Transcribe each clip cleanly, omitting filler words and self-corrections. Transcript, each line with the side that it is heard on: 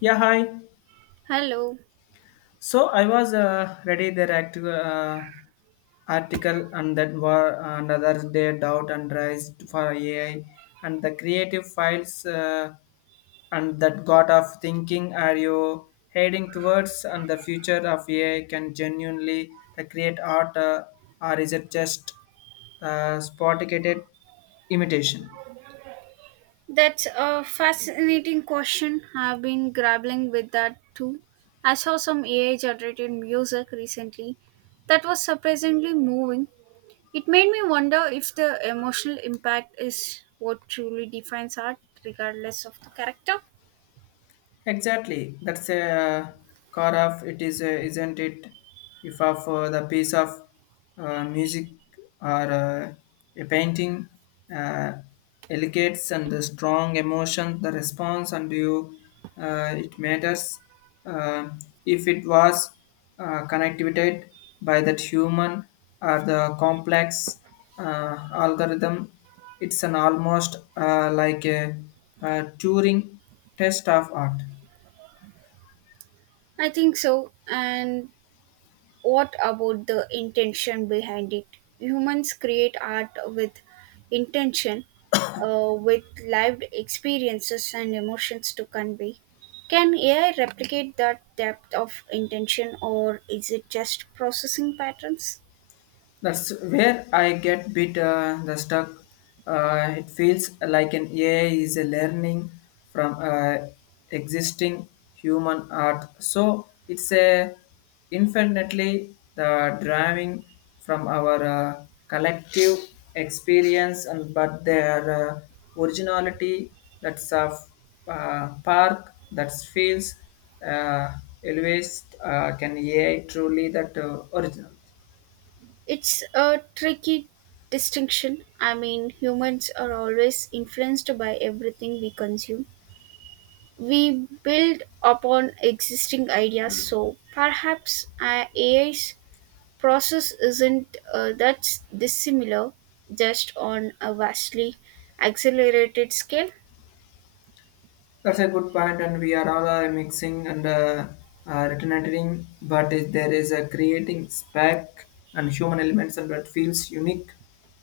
left: Yeah, hi.
right: Hello.
left: So I was ready the article and that were another day doubt and rise for AI and the creative files and that got of thinking are you heading towards and the future of AI can genuinely the create art or is it just spotted imitation?
right: That's a fascinating question. I've been grappling with that too. I saw some AI generated music recently that was surprisingly moving. It made me wonder if the emotional impact is what truly defines art, regardless of the character.
left: Exactly. That's a car of it is, isn't it? If of the piece of music or a painting uh, elegates and the strong emotion, the response and you, it matters. Uh, if it was connected by that human or the complex algorithm, it's an almost like a Turing test of art.
right: I think so. And what about the intention behind it? Humans create art with intention, with lived experiences and emotions to convey. Can AI replicate that depth of intention, or is it just processing patterns?
left: That's where I get bit the stuck. It feels like an AI is a learning from existing human art. So it's a infinitely the drawing from our collective experience, and but their uh, originality that's a park that feels uh, always can AI truly that original.
right: It's a tricky distinction. I mean, humans are always influenced by everything we consume. We build upon existing ideas, so perhaps AI's process isn't that dissimilar, just on a vastly accelerated scale.
left: That's a good point, and we are all mixing and returning, but if there is a creating spec and human elements, and that feels unique,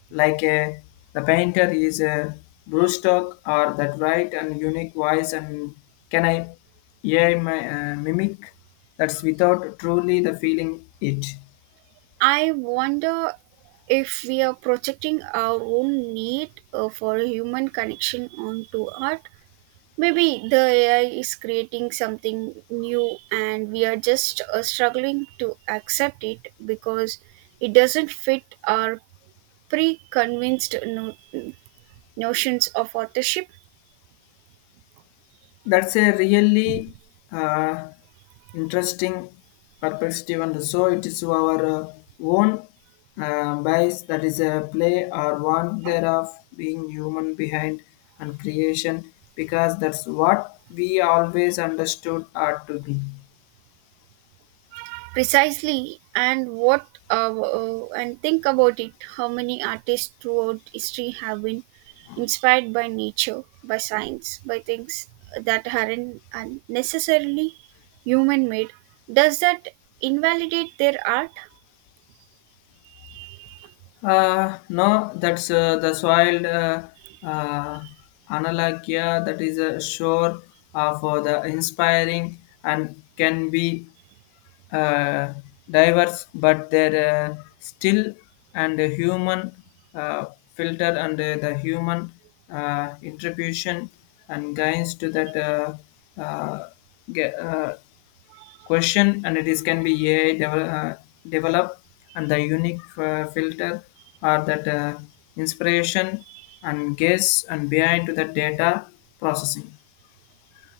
left: like a the painter is a Brewstock or that right and unique voice, and can I, yeah, my mimic that's without truly the feeling it.
right: I wonder if we are projecting our own need for human connection onto art. Maybe the AI is creating something new and we are just struggling to accept it because it doesn't fit our pre convinced notions of authorship.
left: That's a really uh, interesting perspective, and so it is our own bias that is a play or one thereof being human behind and creation, because that's what we always understood art to be.
right: Precisely. And think about it, how many artists throughout history have been inspired by nature, by science, by things that aren't necessarily human made? Does that invalidate their art?
left: No, that's the soil. Uh, analogia that is a shore for the inspiring and can be uh, diverse, but they're still and the human uh, filter and the human interpretation and guides to that uh, ge- uh, question, and it is can be AI develop and the unique filter are that inspiration and guess and behind to the data processing.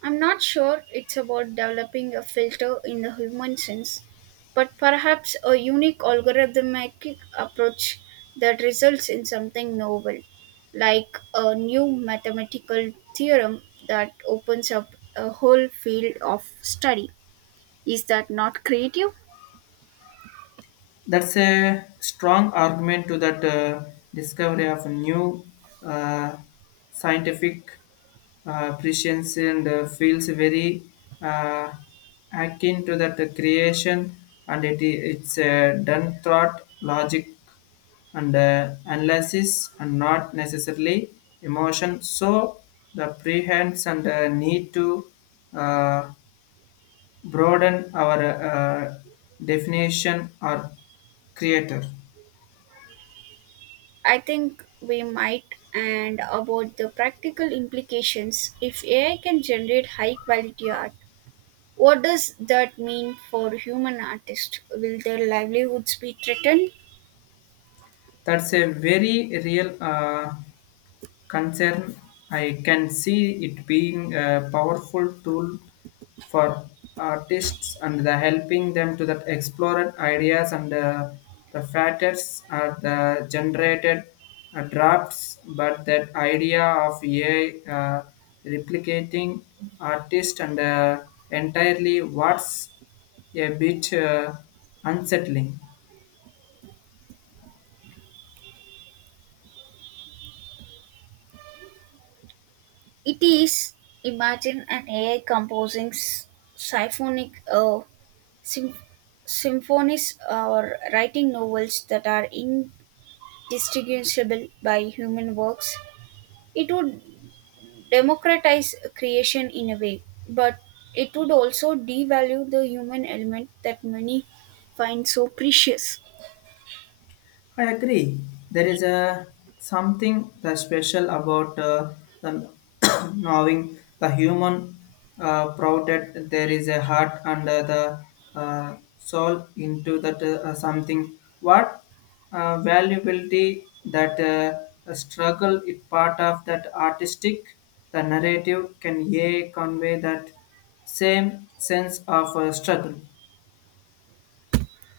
right: I'm not sure it's about developing a filter in the human sense, but perhaps a unique algorithmic approach that results in something novel, like a new mathematical theorem that opens up a whole field of study. Is that not creative?
left: That's a strong argument to that discovery of new uh, scientific prescience and feels very uh, akin to that creation and it's done thought, logic and analysis and not necessarily emotion. So the prehands and need to uh, broaden our definition or creator.
right: I think we might, and about the practical implications, if AI can generate high quality art, what does that mean for human artists? Will their livelihoods be threatened?
left: That's a very real concern. I can see it being a powerful tool for artists and the helping them to that explore ideas and the factors are the generated drafts but that idea of AI replicating artist and entirely what's a bit unsettling.
right: It is. Imagine an AI composing symphonic sym- symphonies, or writing novels that are indistinguishable by human works. It would democratize creation in a way, but it would also devalue the human element that many find so precious.
left: I agree. There is a something that special about the knowing the human proud that there is a heart under the soul into that something. What valuability that the struggle is part of that artistic, the narrative can yea convey that same sense of struggle.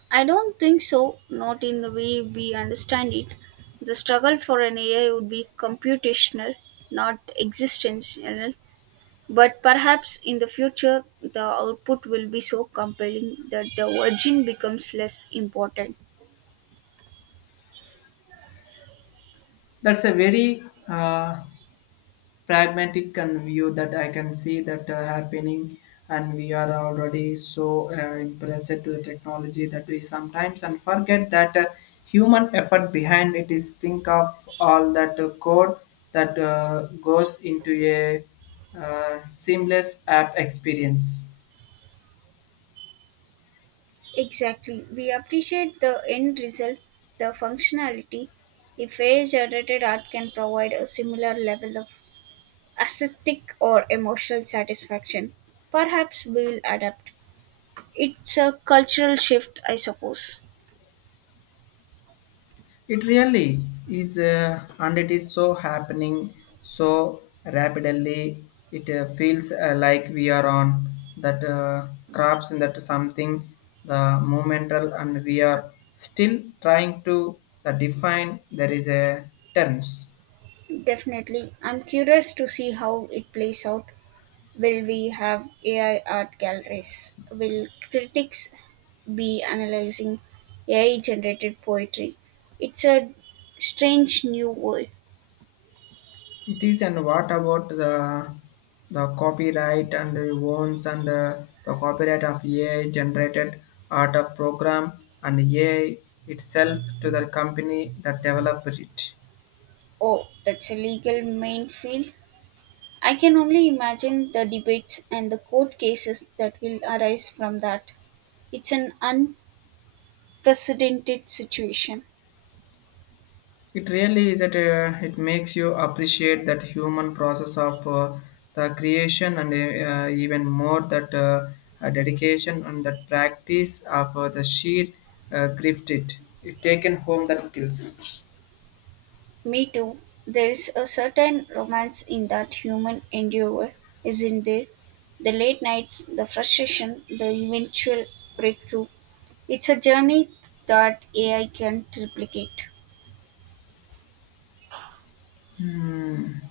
right: I don't think so, not in the way we understand it. The struggle for an AI would be computational, not existential. But perhaps in the future, the output will be so compelling that the origin becomes less important.
left: That's a very pragmatic and view that I can see that happening and we are already so impressed to the technology that we sometimes and forget that human effort behind it is think of all that code that goes into a seamless app experience.
right: Exactly. We appreciate the end result, the functionality. If AI generated art can provide a similar level of aesthetic or emotional satisfaction, perhaps we will adapt. It's a cultural shift, I suppose.
left: It really is, and it is so happening so rapidly. It feels like we are on that traps and that something the momental, and we are still trying to define. There is a terms.
right: Definitely. I'm curious to see how it plays out. Will we have AI art galleries? Will critics be analyzing AI generated poetry? It's a strange new world.
left: It is, and what about the copyright and the owns and the copyright of AI generated art of program and AI itself to the company that developed it.
right: Oh, that's a legal main field. I can only imagine the debates and the court cases that will arise from that. It's an unprecedented situation.
left: It really is that it makes you appreciate that human process of the creation and even more that dedication and that practice of the sheer grift it. It taken home that skills.
right: Me too. There is a certain romance in that human endeavor, isn't there? The late nights, the frustration, the eventual breakthrough. It's a journey that AI can replicate.
left: Hmm.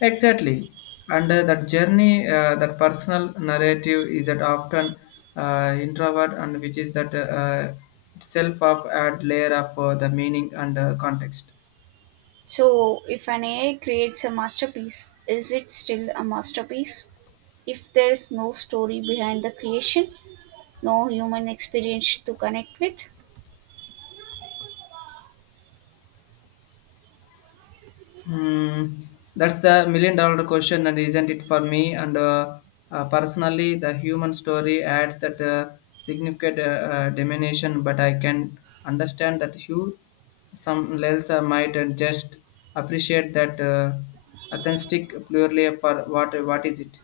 left: Exactly. And that journey, that personal narrative is that often introvert and which is that itself of add layer of the meaning and context.
right: So, if an AI creates a masterpiece, is it still a masterpiece? If there is no story behind the creation, no human experience to connect with?
left: Hmm, that's the million dollar question, and isn't it for me? And Personally, the human story adds that significant diminution, but I can understand that you, some else, might just appreciate that authentic purely for what is it?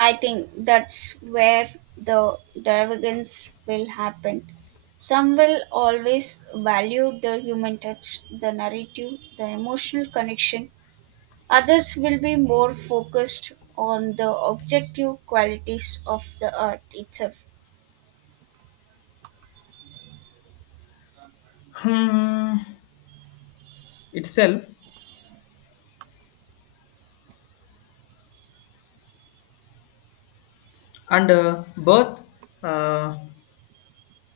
right: I think that's where the divergence will happen. Some will always value the human touch, the narrative, the emotional connection. Others will be more focused on the objective qualities of the art itself.
left: Hmm, itself and both. Uh,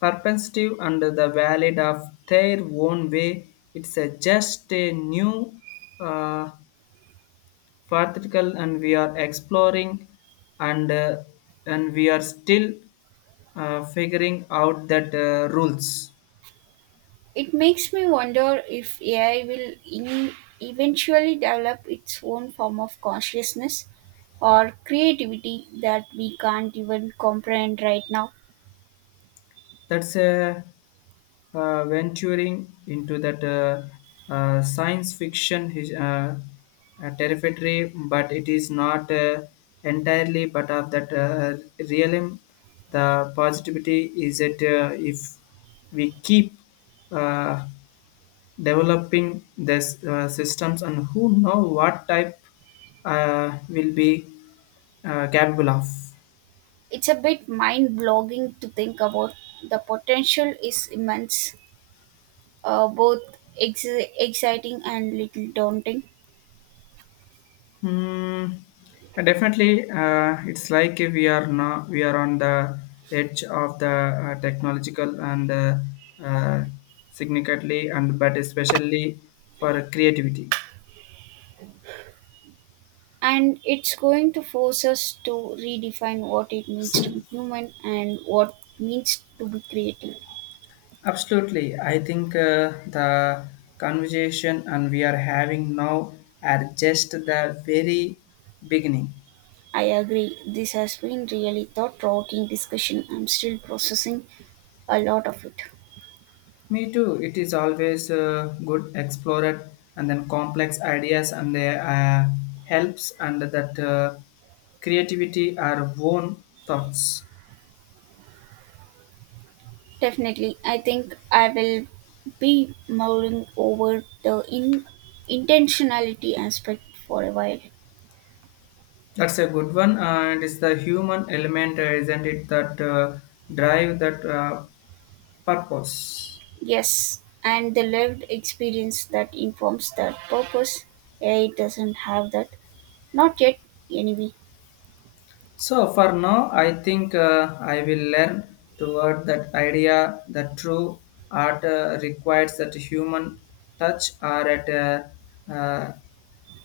left: perspective and the valid of their own way. It's a just a new uh, vertical and we are exploring and uh, and we are still figuring out that rules.
right: It makes me wonder if AI will eventually develop its own form of consciousness or creativity that we can't even comprehend right now.
left: That's a venturing into that science fiction territory, but it is not entirely part of that realm. The positivity is that if we keep uh, developing these systems and who know what type will be capable of.
right: It's a bit mind blogging to think about. The potential is immense, both exciting and little daunting.
left: Hmm, definitely, it's like we are on the edge of the technological and uh, significantly, and but especially for creativity.
right: And it's going to force us to redefine what it means to be human and what means to be creative.
left: Absolutely, I think the conversation and we are having now are just the very beginning.
right: I agree. This has been really thought provoking discussion. I'm still processing a lot of it.
left: Me too. It is always good explore it, and then complex ideas and they helps and that creativity are own thoughts.
right: Definitely. I think I will be mulling over the intentionality aspect for a while.
left: That's a good one and it's the human element, isn't it, that drive that purpose.
right: Yes, and the lived experience that informs that purpose. AI doesn't have that. Not yet, anyway.
left: So for now, I think I will learn toward that idea that true art requires that human touch or at a uh,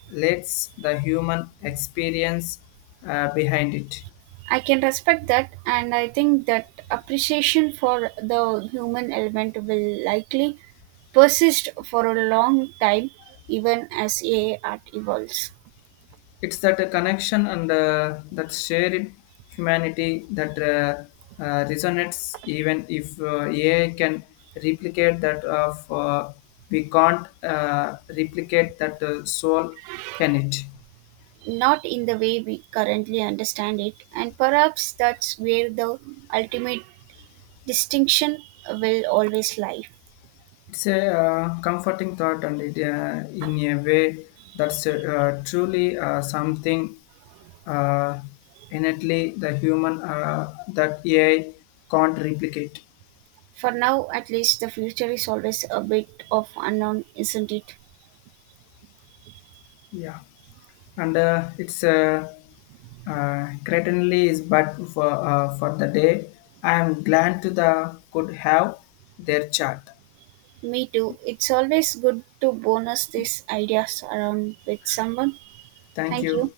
left: let the human experience behind it.
right: I can respect that, and I think that appreciation for the human element will likely persist for a long time, even as AI art evolves.
left: It's that connection and that shared humanity that resonates even if AI can replicate that of we can't replicate that soul can it.
right: Not in the way we currently understand it, and perhaps that's where the ultimate distinction will always lie.
left: It's a comforting thought, and it, in a way, that's truly something uh, innately the human that AI can't replicate.
right: For now, at least, the future is always a bit of unknown, isn't it?
left: Yeah, and it's certainly is, but for the day, I am glad to the could have their chat.
right: Me too. It's always good to bonus these ideas around with someone.
left: Thank
right: Thank you.
left: you.